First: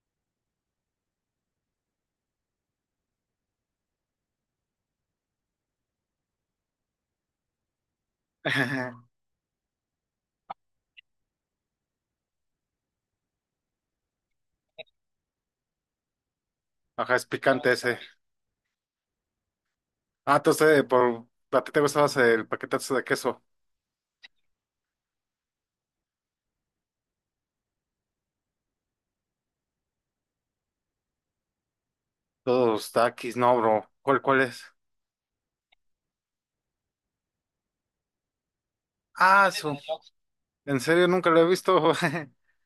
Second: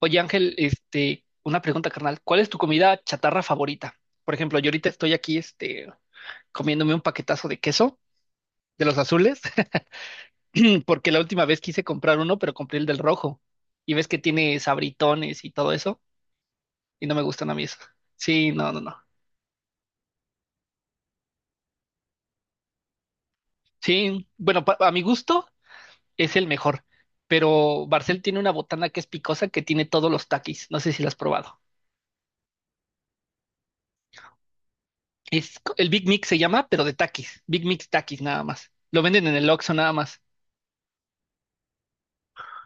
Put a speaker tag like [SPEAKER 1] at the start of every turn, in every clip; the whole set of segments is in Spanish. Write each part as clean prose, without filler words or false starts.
[SPEAKER 1] Oye, Ángel, una pregunta, carnal. ¿Cuál es tu comida chatarra favorita? Por ejemplo, yo ahorita estoy aquí, comiéndome un paquetazo de queso de
[SPEAKER 2] Ajá,
[SPEAKER 1] los azules, porque la última vez quise comprar uno, pero compré el del rojo. Y ves que tiene sabritones y todo eso, y no me
[SPEAKER 2] es
[SPEAKER 1] gustan a mí
[SPEAKER 2] picante
[SPEAKER 1] eso.
[SPEAKER 2] ese.
[SPEAKER 1] Sí, no, no, no.
[SPEAKER 2] Ah, entonces, ¿a ti te gustaba el paquetazo de queso?
[SPEAKER 1] Sí, bueno, a mi gusto es el mejor, pero Barcel tiene una botana que es picosa que tiene todos los takis. No sé si la has probado.
[SPEAKER 2] Todos taquis, no, bro. Cuál es?
[SPEAKER 1] El Big Mix se llama, pero de takis. Big Mix takis nada más. Lo venden en el
[SPEAKER 2] Ah,
[SPEAKER 1] Oxxo
[SPEAKER 2] su.
[SPEAKER 1] nada más.
[SPEAKER 2] En serio, nunca lo he visto.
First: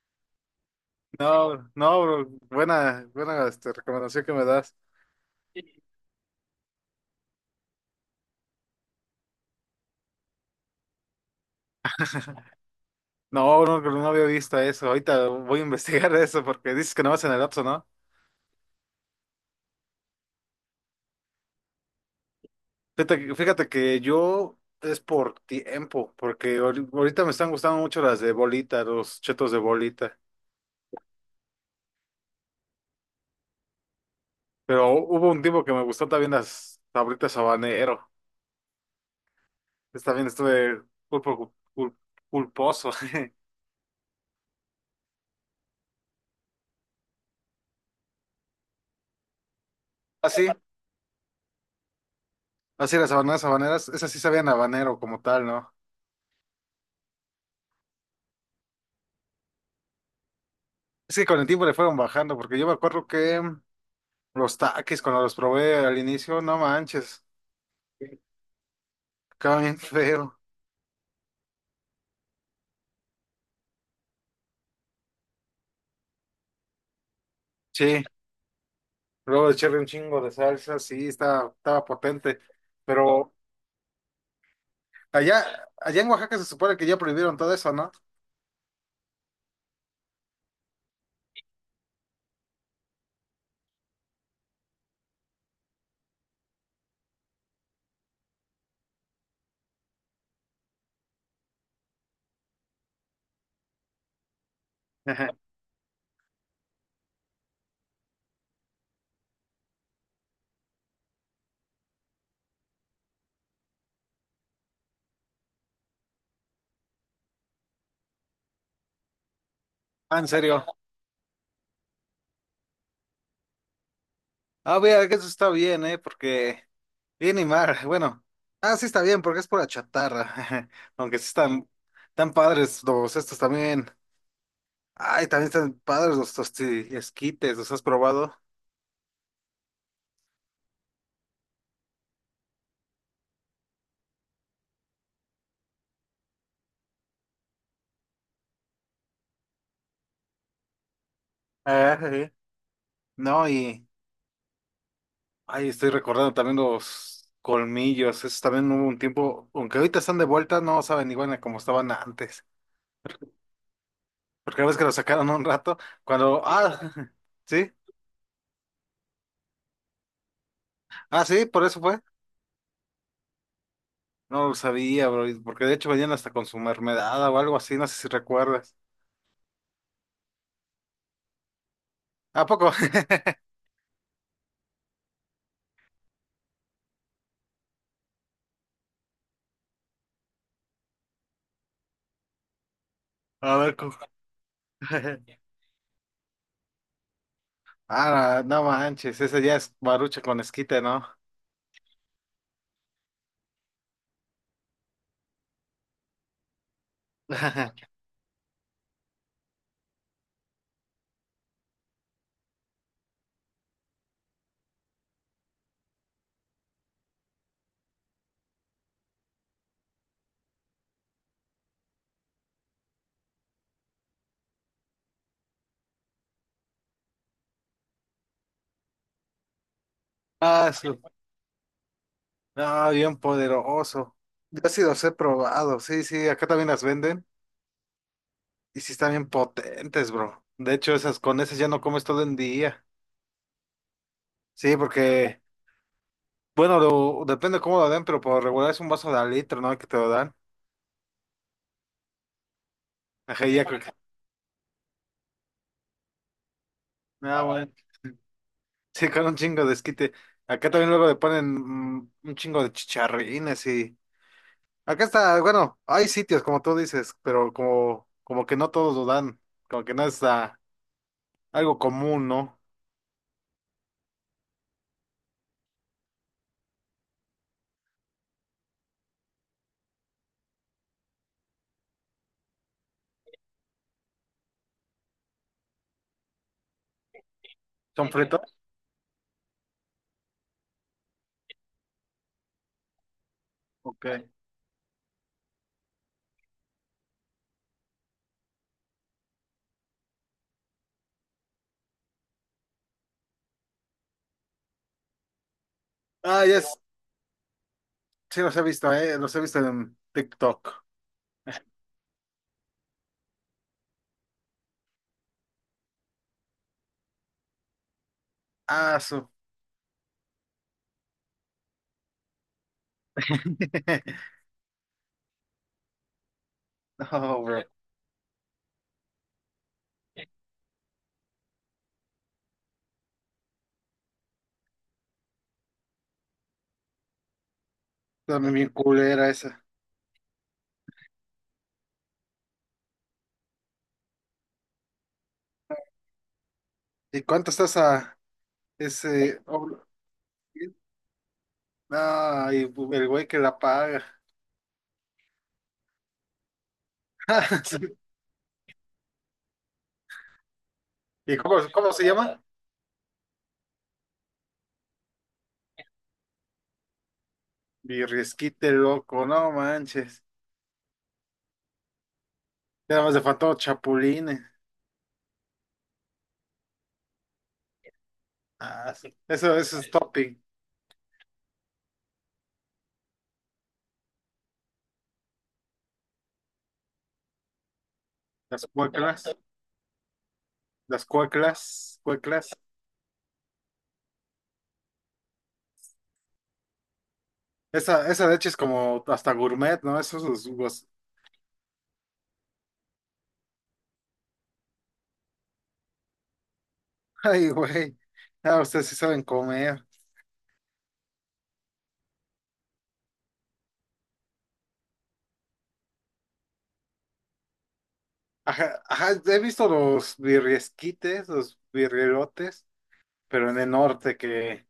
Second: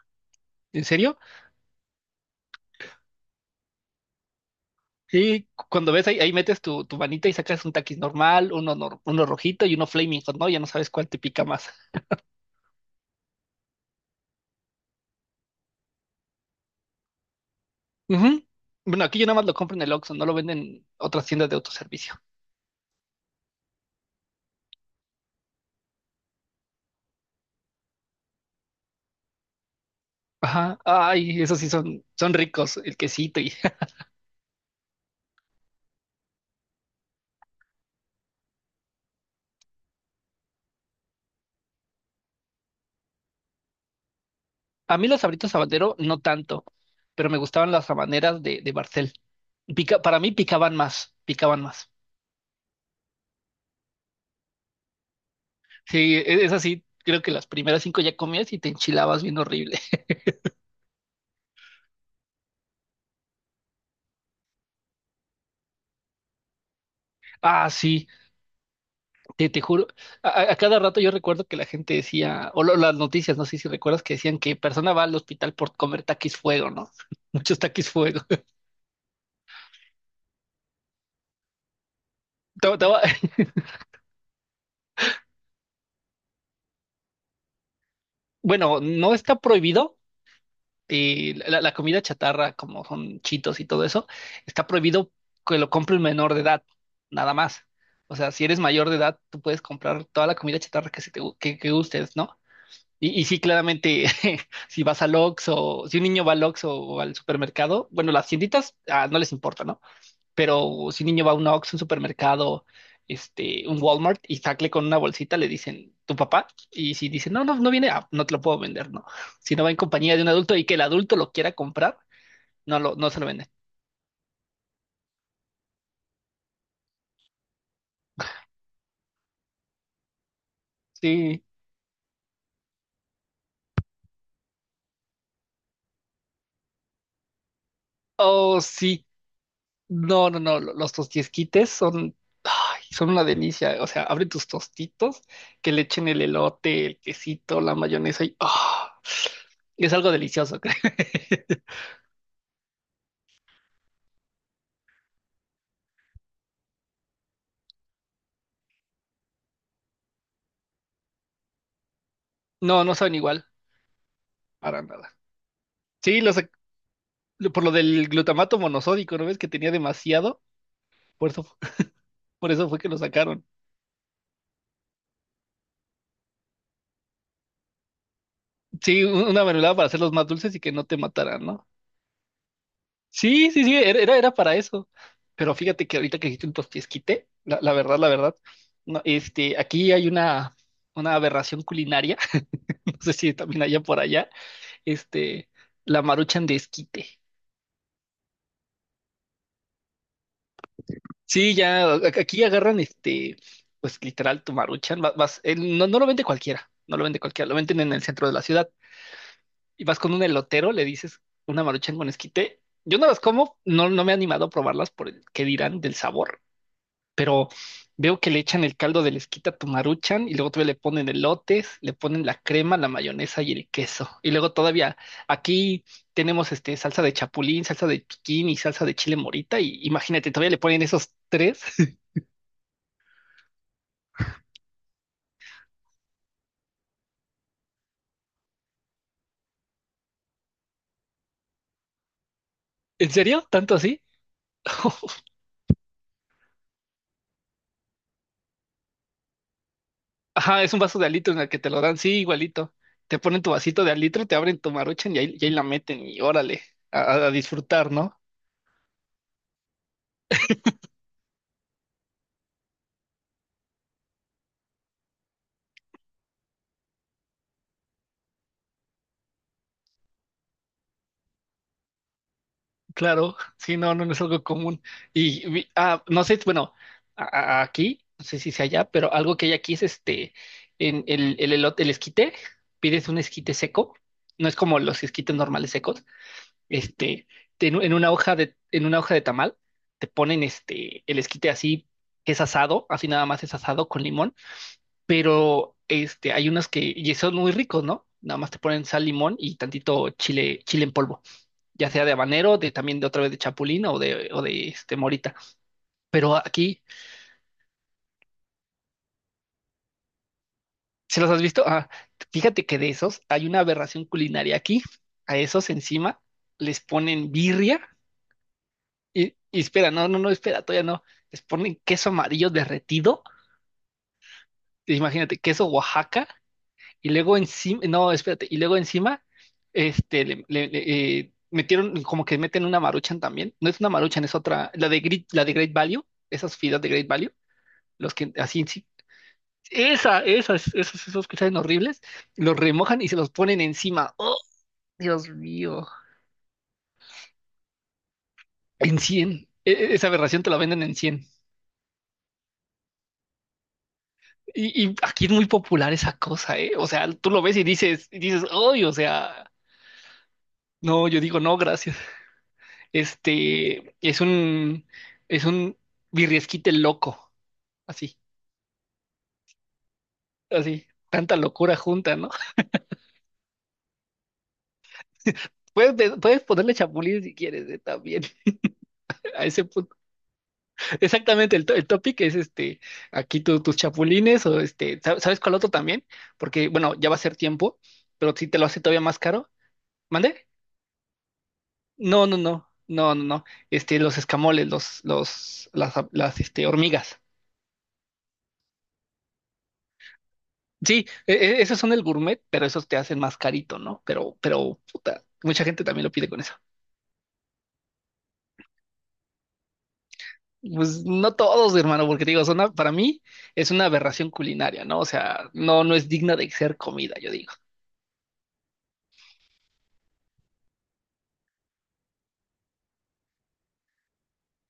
[SPEAKER 1] ¿En serio?
[SPEAKER 2] No, no, bro. Buena, recomendación que me das.
[SPEAKER 1] Y cuando ves ahí, metes tu manita y sacas un taquis normal, uno, nor- uno rojito y uno flaming hot, ¿no? Ya no sabes cuál te pica más.
[SPEAKER 2] No, no, no había visto eso. Ahorita voy a investigar eso porque dices que no vas en el Oxxo, ¿no?
[SPEAKER 1] Ujú. Bueno, aquí yo nada más lo compro en el Oxxo, no lo venden en otras tiendas de autoservicio.
[SPEAKER 2] Fíjate que yo es por tiempo, porque ahorita me están gustando mucho las de bolita, los chetos de bolita.
[SPEAKER 1] Ajá. Ay, esos sí son ricos, el quesito y.
[SPEAKER 2] Pero hubo un tiempo que me gustó también las sabritas habanero. Pues también estuve pulpo, pulposo.
[SPEAKER 1] A mí los Sabritos Habanero no tanto, pero me gustaban las habaneras de, Barcel. Pica, para mí
[SPEAKER 2] Así,
[SPEAKER 1] picaban más, picaban más.
[SPEAKER 2] así las habaneras habaneras, esas sí sabían a habanero como tal, ¿no?
[SPEAKER 1] Sí, es así, creo que las primeras cinco ya comías y te enchilabas bien horrible.
[SPEAKER 2] Es que con el tiempo le fueron bajando, porque yo me acuerdo que los taquis cuando los probé al inicio, no manches,
[SPEAKER 1] Ah, sí. Te
[SPEAKER 2] quedaba bien
[SPEAKER 1] juro, a,
[SPEAKER 2] feo.
[SPEAKER 1] a- a cada rato yo recuerdo que la gente decía, las noticias, no sé si recuerdas que decían que persona va al hospital por comer taquis fuego, ¿no? Muchos taquis
[SPEAKER 2] Sí,
[SPEAKER 1] fuego.
[SPEAKER 2] luego echarle un chingo de salsa, sí, estaba potente.
[SPEAKER 1] Te- te va-
[SPEAKER 2] Pero allá, allá en Oaxaca se supone que ya prohibieron todo eso, ¿no?
[SPEAKER 1] Bueno, no está prohibido la comida chatarra, como son chitos y todo eso, está prohibido que lo compre un menor de edad, nada más. O sea, si eres mayor de edad, tú puedes comprar toda la comida chatarra que, se te, gu- que gustes, ¿no? Y sí, claramente, si vas al Oxxo, si un niño va al Oxxo o al supermercado, bueno, las tienditas no les importa, ¿no? Pero si un niño va a un Oxxo, un supermercado, un Walmart y sacle con una bolsita, le dicen, ¿tu papá? Y si dice, no, no, no viene, no te lo puedo vender, ¿no? Si no va en compañía
[SPEAKER 2] Ah,
[SPEAKER 1] de un
[SPEAKER 2] en
[SPEAKER 1] adulto y
[SPEAKER 2] serio.
[SPEAKER 1] que el adulto lo quiera comprar, no se lo venden.
[SPEAKER 2] Ah, vea, que eso está bien, ¿eh? Porque bien y mal, bueno. Ah, sí está bien, porque es pura chatarra. Aunque sí
[SPEAKER 1] Sí.
[SPEAKER 2] están tan padres los estos también. Ay, también están padres los tosti esquites, ¿los has probado?
[SPEAKER 1] Oh, sí. No, no, no, los tostiesquites son, ay, son una delicia. O sea, abre tus tostitos, que le echen el elote, el quesito, la mayonesa y es algo delicioso, creo.
[SPEAKER 2] Ah, sí. No, y... Ay, estoy recordando también los colmillos. Esos también hubo un tiempo, aunque ahorita están de vuelta, no saben igual a como estaban antes.
[SPEAKER 1] No, no saben igual,
[SPEAKER 2] Porque la vez
[SPEAKER 1] para
[SPEAKER 2] que los
[SPEAKER 1] nada.
[SPEAKER 2] sacaron un rato,
[SPEAKER 1] Sí,
[SPEAKER 2] cuando... Ah,
[SPEAKER 1] por lo
[SPEAKER 2] sí.
[SPEAKER 1] del glutamato monosódico, ¿no ves que tenía demasiado?
[SPEAKER 2] Ah,
[SPEAKER 1] Por
[SPEAKER 2] sí,
[SPEAKER 1] eso,
[SPEAKER 2] por eso fue.
[SPEAKER 1] por eso fue que lo sacaron.
[SPEAKER 2] No lo sabía, bro, porque de hecho venían hasta con su mermelada o algo así, no sé si recuerdas.
[SPEAKER 1] Sí, una mermelada para hacerlos más dulces y que no te mataran, ¿no?
[SPEAKER 2] ¿A poco?
[SPEAKER 1] Sí, sí, sí, era para eso. Pero fíjate que ahorita que dijiste un tostiesquite, la verdad, la verdad, no, aquí hay una aberración culinaria, no sé si
[SPEAKER 2] A
[SPEAKER 1] también
[SPEAKER 2] ver,
[SPEAKER 1] allá
[SPEAKER 2] ¿cómo?
[SPEAKER 1] por allá, este, la maruchan de esquite.
[SPEAKER 2] Ah, no manches, ese ya es barucha con esquite, ¿no?
[SPEAKER 1] Sí, ya, aquí agarran, pues literal, tu maruchan, vas, no lo vende cualquiera, no lo vende cualquiera, lo venden en el centro de la ciudad. Y vas con un elotero, le dices una maruchan con esquite. Yo no las como, no, no me he animado a probarlas por el que dirán del sabor, pero veo que le echan el caldo de lesquita a tu Maruchan y luego todavía le ponen elotes, le ponen la crema, la mayonesa y el queso. Y luego todavía aquí tenemos salsa de chapulín, salsa de piquín y salsa de chile morita y, imagínate, todavía le
[SPEAKER 2] Ah,
[SPEAKER 1] ponen
[SPEAKER 2] su.
[SPEAKER 1] esos tres.
[SPEAKER 2] No, bien poderoso. Yo sí los he probado, sí, sí, acá también las venden y sí están bien potentes, bro. De hecho, esas con esas ya no comes todo el día.
[SPEAKER 1] ¿En serio? ¿Tanto así?
[SPEAKER 2] Sí, porque, bueno, depende cómo lo den, pero por regular es un vaso de al litro, ¿no? Que te lo dan.
[SPEAKER 1] Ajá, es un vaso de alito en el que te lo dan, sí, igualito. Te ponen
[SPEAKER 2] Ajá,
[SPEAKER 1] tu vasito de alito, te abren tu Maruchan y y ahí la meten y órale, a
[SPEAKER 2] Ah, bueno.
[SPEAKER 1] disfrutar, ¿no?
[SPEAKER 2] Sí, con un chingo de esquite. Acá también luego le ponen un chingo de chicharrines y... Acá está, bueno, hay sitios como tú dices, pero como que no todos lo dan, como que no es algo común, ¿no?
[SPEAKER 1] Claro, sí, no, no, no es algo común. Y no sé, bueno, aquí, no sé si sea allá, pero algo que hay aquí es en el elote, el esquite, pides un esquite seco, no es como los esquites normales secos, este, en una
[SPEAKER 2] ¿Son
[SPEAKER 1] hoja
[SPEAKER 2] fritos?
[SPEAKER 1] de, tamal, te ponen el esquite así, que es asado, así nada más es asado con
[SPEAKER 2] Ok.
[SPEAKER 1] limón, pero hay unas y son muy ricos, ¿no? Nada más te ponen sal, limón y tantito chile, chile en polvo, ya sea de habanero, de también de otra vez de chapulín o de, morita. Pero
[SPEAKER 2] Ah, ya es,
[SPEAKER 1] aquí,
[SPEAKER 2] sí los he visto en TikTok.
[SPEAKER 1] ¿se los has visto? Ah, fíjate que de esos hay una aberración culinaria aquí. A esos encima les ponen birria
[SPEAKER 2] Ah,
[SPEAKER 1] y,
[SPEAKER 2] su.
[SPEAKER 1] y espera, no, no, no, espera, todavía no. Les ponen queso amarillo derretido. Imagínate, queso Oaxaca y luego
[SPEAKER 2] No, bro.
[SPEAKER 1] encima, no, espérate, y luego encima, metieron, como que meten una maruchan también, no es una maruchan, es otra, la de Great Value, esas fideos de Great Value, los que
[SPEAKER 2] Dame mi
[SPEAKER 1] así, sí,
[SPEAKER 2] culera esa.
[SPEAKER 1] esos que saben horribles, los remojan y se los ponen encima. Oh, Dios mío.
[SPEAKER 2] ¿Y cuánto estás a
[SPEAKER 1] En
[SPEAKER 2] ese?
[SPEAKER 1] 100. Esa aberración te la venden en 100.
[SPEAKER 2] Ay, el güey que la paga.
[SPEAKER 1] Y aquí es muy popular esa cosa, ¿eh? O sea, tú lo ves y
[SPEAKER 2] Sí.
[SPEAKER 1] dices, ¡ay! O sea, no, yo
[SPEAKER 2] ¿Y
[SPEAKER 1] digo, no,
[SPEAKER 2] cómo
[SPEAKER 1] gracias.
[SPEAKER 2] se llama?
[SPEAKER 1] Este, es un, es un birriesquite loco. Así,
[SPEAKER 2] Birriesquite loco, no manches.
[SPEAKER 1] así. Tanta locura junta, ¿no?
[SPEAKER 2] Ya nada más le faltó chapulines.
[SPEAKER 1] Puedes ponerle chapulín si quieres, ¿eh? También.
[SPEAKER 2] Ah, sí.
[SPEAKER 1] A
[SPEAKER 2] Eso,
[SPEAKER 1] ese
[SPEAKER 2] eso es
[SPEAKER 1] punto.
[SPEAKER 2] topping.
[SPEAKER 1] Exactamente, el topic es este, aquí tus chapulines o sabes cuál otro también? Porque, bueno, ya va a ser tiempo, pero si te lo
[SPEAKER 2] Las
[SPEAKER 1] hace todavía más
[SPEAKER 2] cueclas,
[SPEAKER 1] caro, ¿mande?
[SPEAKER 2] las cueclas,
[SPEAKER 1] No, no,
[SPEAKER 2] cueclas.
[SPEAKER 1] no, no, no, no, los escamoles, las hormigas.
[SPEAKER 2] Esa de hecho es como hasta gourmet, ¿no? Esos los jugos.
[SPEAKER 1] Sí, esos son el gourmet, pero esos te hacen más carito, ¿no? Pero, puta, mucha gente también lo pide con eso.
[SPEAKER 2] Ay, güey. Ah, ustedes sí saben comer.
[SPEAKER 1] Pues no todos, hermano, porque te digo, para mí es una aberración culinaria, ¿no? O sea, no, no es digna de ser comida, yo digo.
[SPEAKER 2] Ajá, ajá, he visto los birriesquites, los birrielotes, pero en el norte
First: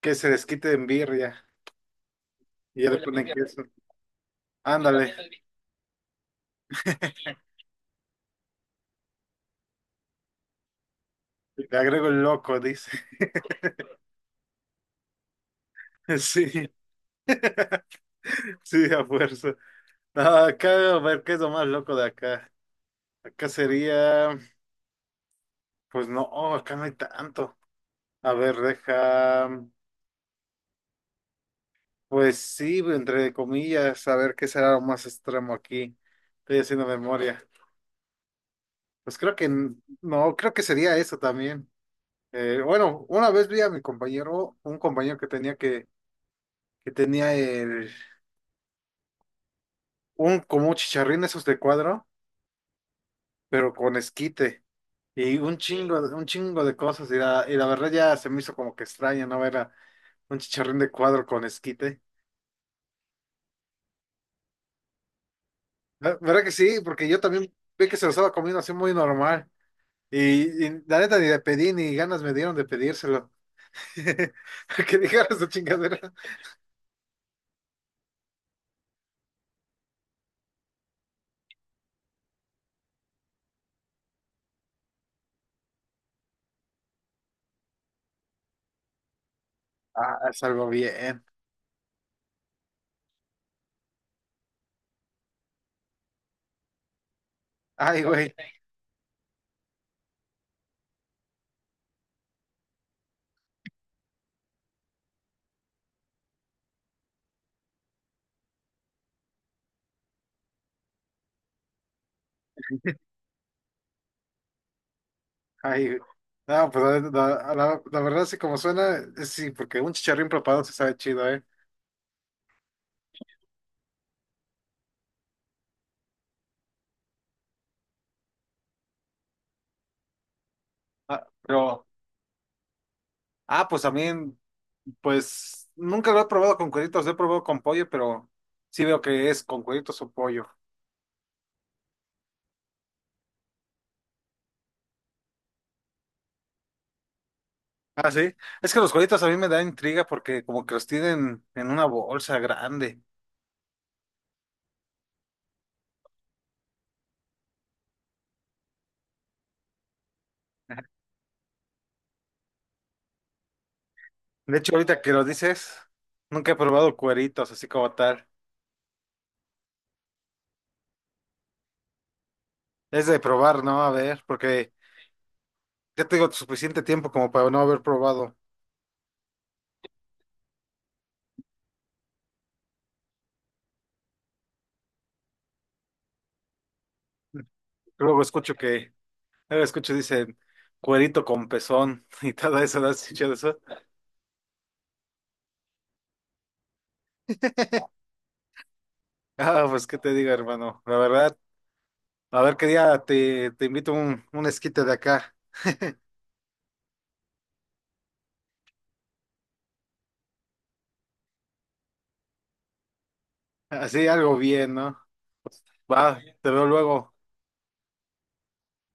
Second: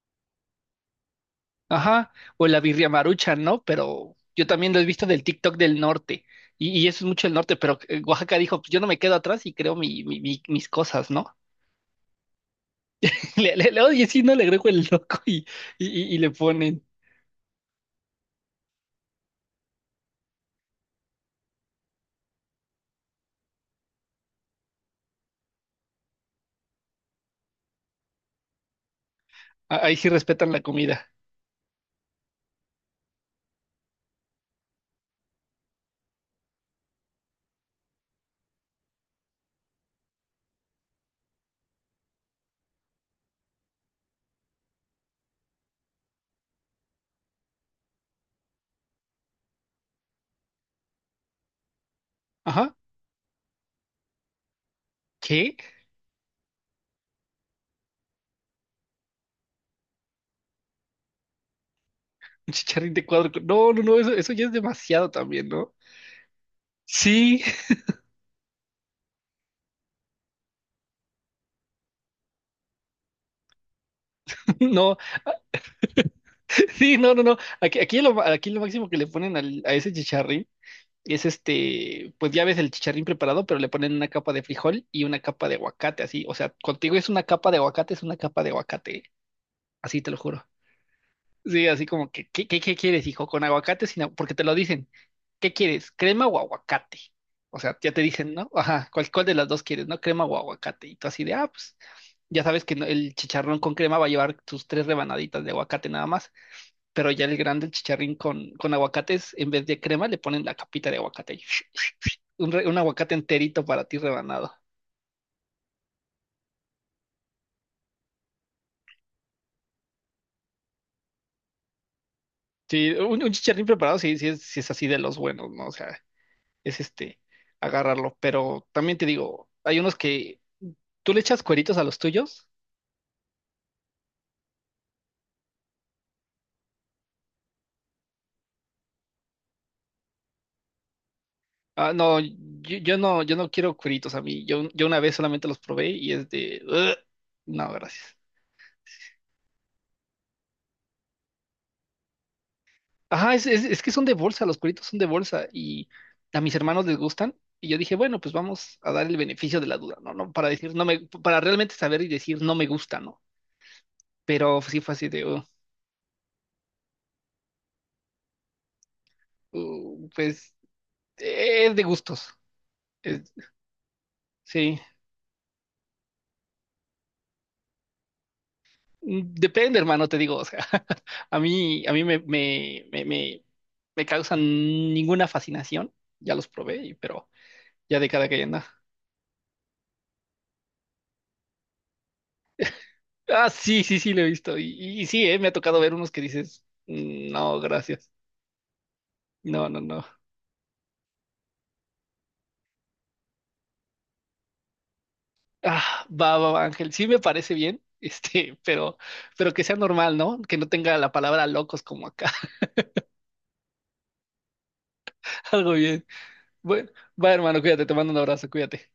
[SPEAKER 2] que se les quite en birria
[SPEAKER 1] Ajá, o la
[SPEAKER 2] y
[SPEAKER 1] birria
[SPEAKER 2] ya le ponen
[SPEAKER 1] maruchan, ¿no?
[SPEAKER 2] queso.
[SPEAKER 1] Pero yo también lo he visto
[SPEAKER 2] Ándale,
[SPEAKER 1] del TikTok del norte, y eso es mucho el norte, pero Oaxaca dijo, pues yo no me quedo atrás y creo mis cosas, ¿no?
[SPEAKER 2] le agrego el loco, dice.
[SPEAKER 1] Oye, sí, no le agrego el loco y le
[SPEAKER 2] Sí.
[SPEAKER 1] ponen,
[SPEAKER 2] Sí, a fuerza. No, acá, a ver, ¿qué es lo más loco de acá? Acá sería, pues no, acá no hay tanto. A ver, deja,
[SPEAKER 1] ahí sí respetan la comida.
[SPEAKER 2] pues sí, entre comillas, a ver qué será lo más extremo aquí. Estoy haciendo memoria. Pues creo que no, creo que sería eso también. Bueno, una vez vi a mi compañero, un compañero que tenía un, como un chicharrín esos de cuadro,
[SPEAKER 1] Ajá,
[SPEAKER 2] pero con esquite. Y
[SPEAKER 1] ¿qué?
[SPEAKER 2] un chingo, un chingo de cosas. Y la verdad ya se me hizo como que extraña no ver a un chicharrín de cuadro con esquite.
[SPEAKER 1] Un chicharrín de cuadro, no, no, no, eso ya es demasiado también, ¿no?
[SPEAKER 2] ¿Verdad que sí? Porque yo
[SPEAKER 1] Sí,
[SPEAKER 2] también vi que se lo estaba comiendo así muy normal. Y la neta ni le pedí ni ganas me dieron de pedírselo.
[SPEAKER 1] no,
[SPEAKER 2] Que dijeras esa chingadera.
[SPEAKER 1] sí, no, no, no, aquí lo máximo que le ponen a ese chicharrín. Es pues ya ves el chicharrín preparado, pero le ponen una capa de frijol y una capa de aguacate, así. O sea, contigo es una capa de aguacate, es una capa de aguacate, así te lo
[SPEAKER 2] Ah,
[SPEAKER 1] juro.
[SPEAKER 2] salgo bien.
[SPEAKER 1] Sí, así como que, ¿qué quieres, hijo? ¿Con aguacate? Sin agu- Porque te lo dicen, ¿qué quieres? ¿Crema o aguacate? O sea, ya te
[SPEAKER 2] Ay, güey.
[SPEAKER 1] dicen, ¿no? Ajá, ¿cuál de las dos quieres, no? ¿Crema o aguacate? Y tú así de, pues ya sabes que no- el chicharrón con crema va a llevar sus tres rebanaditas de aguacate nada más, pero ya el grande, el chicharrín con, aguacates, en vez de crema, le ponen la capita de aguacate, un aguacate enterito para ti rebanado.
[SPEAKER 2] Ay, güey, no, pues la verdad, sí, como suena, sí, porque un chicharrín preparado se sabe chido, ¿eh?
[SPEAKER 1] Sí, un chicharrín preparado sí, sí es así de los buenos, ¿no? O sea, es agarrarlo. Pero también te digo, hay unos que, ¿tú le
[SPEAKER 2] Ah,
[SPEAKER 1] echas cueritos a
[SPEAKER 2] pero,
[SPEAKER 1] los tuyos?
[SPEAKER 2] ah, pues también. Pues nunca lo he probado con cueritos, lo he probado con pollo, pero sí veo que es con cueritos o pollo.
[SPEAKER 1] Ah, no, yo, yo no quiero cueritos a mí. Yo una vez solamente los probé y es de, "Ugh". No,
[SPEAKER 2] Ah,
[SPEAKER 1] gracias.
[SPEAKER 2] sí. Es que los cueritos a mí me da intriga porque como que los tienen en una bolsa grande.
[SPEAKER 1] Ajá, es que son de bolsa, los cueritos son de bolsa y a mis hermanos les gustan. Y yo dije, bueno, pues vamos a dar el beneficio de la duda, ¿no? No, para decir, no me, para realmente saber y decir, no me gusta, ¿no?
[SPEAKER 2] De
[SPEAKER 1] Pero
[SPEAKER 2] hecho,
[SPEAKER 1] sí fue
[SPEAKER 2] ahorita
[SPEAKER 1] así
[SPEAKER 2] que lo
[SPEAKER 1] de,
[SPEAKER 2] dices, nunca he probado cueritos así como tal.
[SPEAKER 1] pues es de gustos,
[SPEAKER 2] Es de
[SPEAKER 1] es-
[SPEAKER 2] probar, ¿no? A ver, porque
[SPEAKER 1] sí.
[SPEAKER 2] ya tengo suficiente tiempo como para no haber probado.
[SPEAKER 1] Depende, hermano, te digo, o sea, a mí me, me, me, me, me causan ninguna fascinación, ya los probé, pero ya de
[SPEAKER 2] Luego
[SPEAKER 1] cada que
[SPEAKER 2] escucho
[SPEAKER 1] anda.
[SPEAKER 2] que, luego escucho dicen cuerito con pezón y todo eso, ¿no has escuchado
[SPEAKER 1] Ah,
[SPEAKER 2] eso?
[SPEAKER 1] sí, sí, sí, lo he visto, y sí, me ha tocado ver unos que dices, "Mm, no, gracias,
[SPEAKER 2] Ah,
[SPEAKER 1] no, no,
[SPEAKER 2] pues qué
[SPEAKER 1] no".
[SPEAKER 2] te digo, hermano. La verdad. A ver qué día te invito un esquite de acá.
[SPEAKER 1] Ah, va, va, va, Ángel, sí me parece bien, este, pero, pero que sea normal, ¿no? Que no tenga la palabra locos como acá,
[SPEAKER 2] Así algo bien, ¿no?
[SPEAKER 1] algo bien.
[SPEAKER 2] Va, te veo
[SPEAKER 1] Bueno,
[SPEAKER 2] luego.
[SPEAKER 1] va hermano, cuídate, te mando un abrazo, cuídate.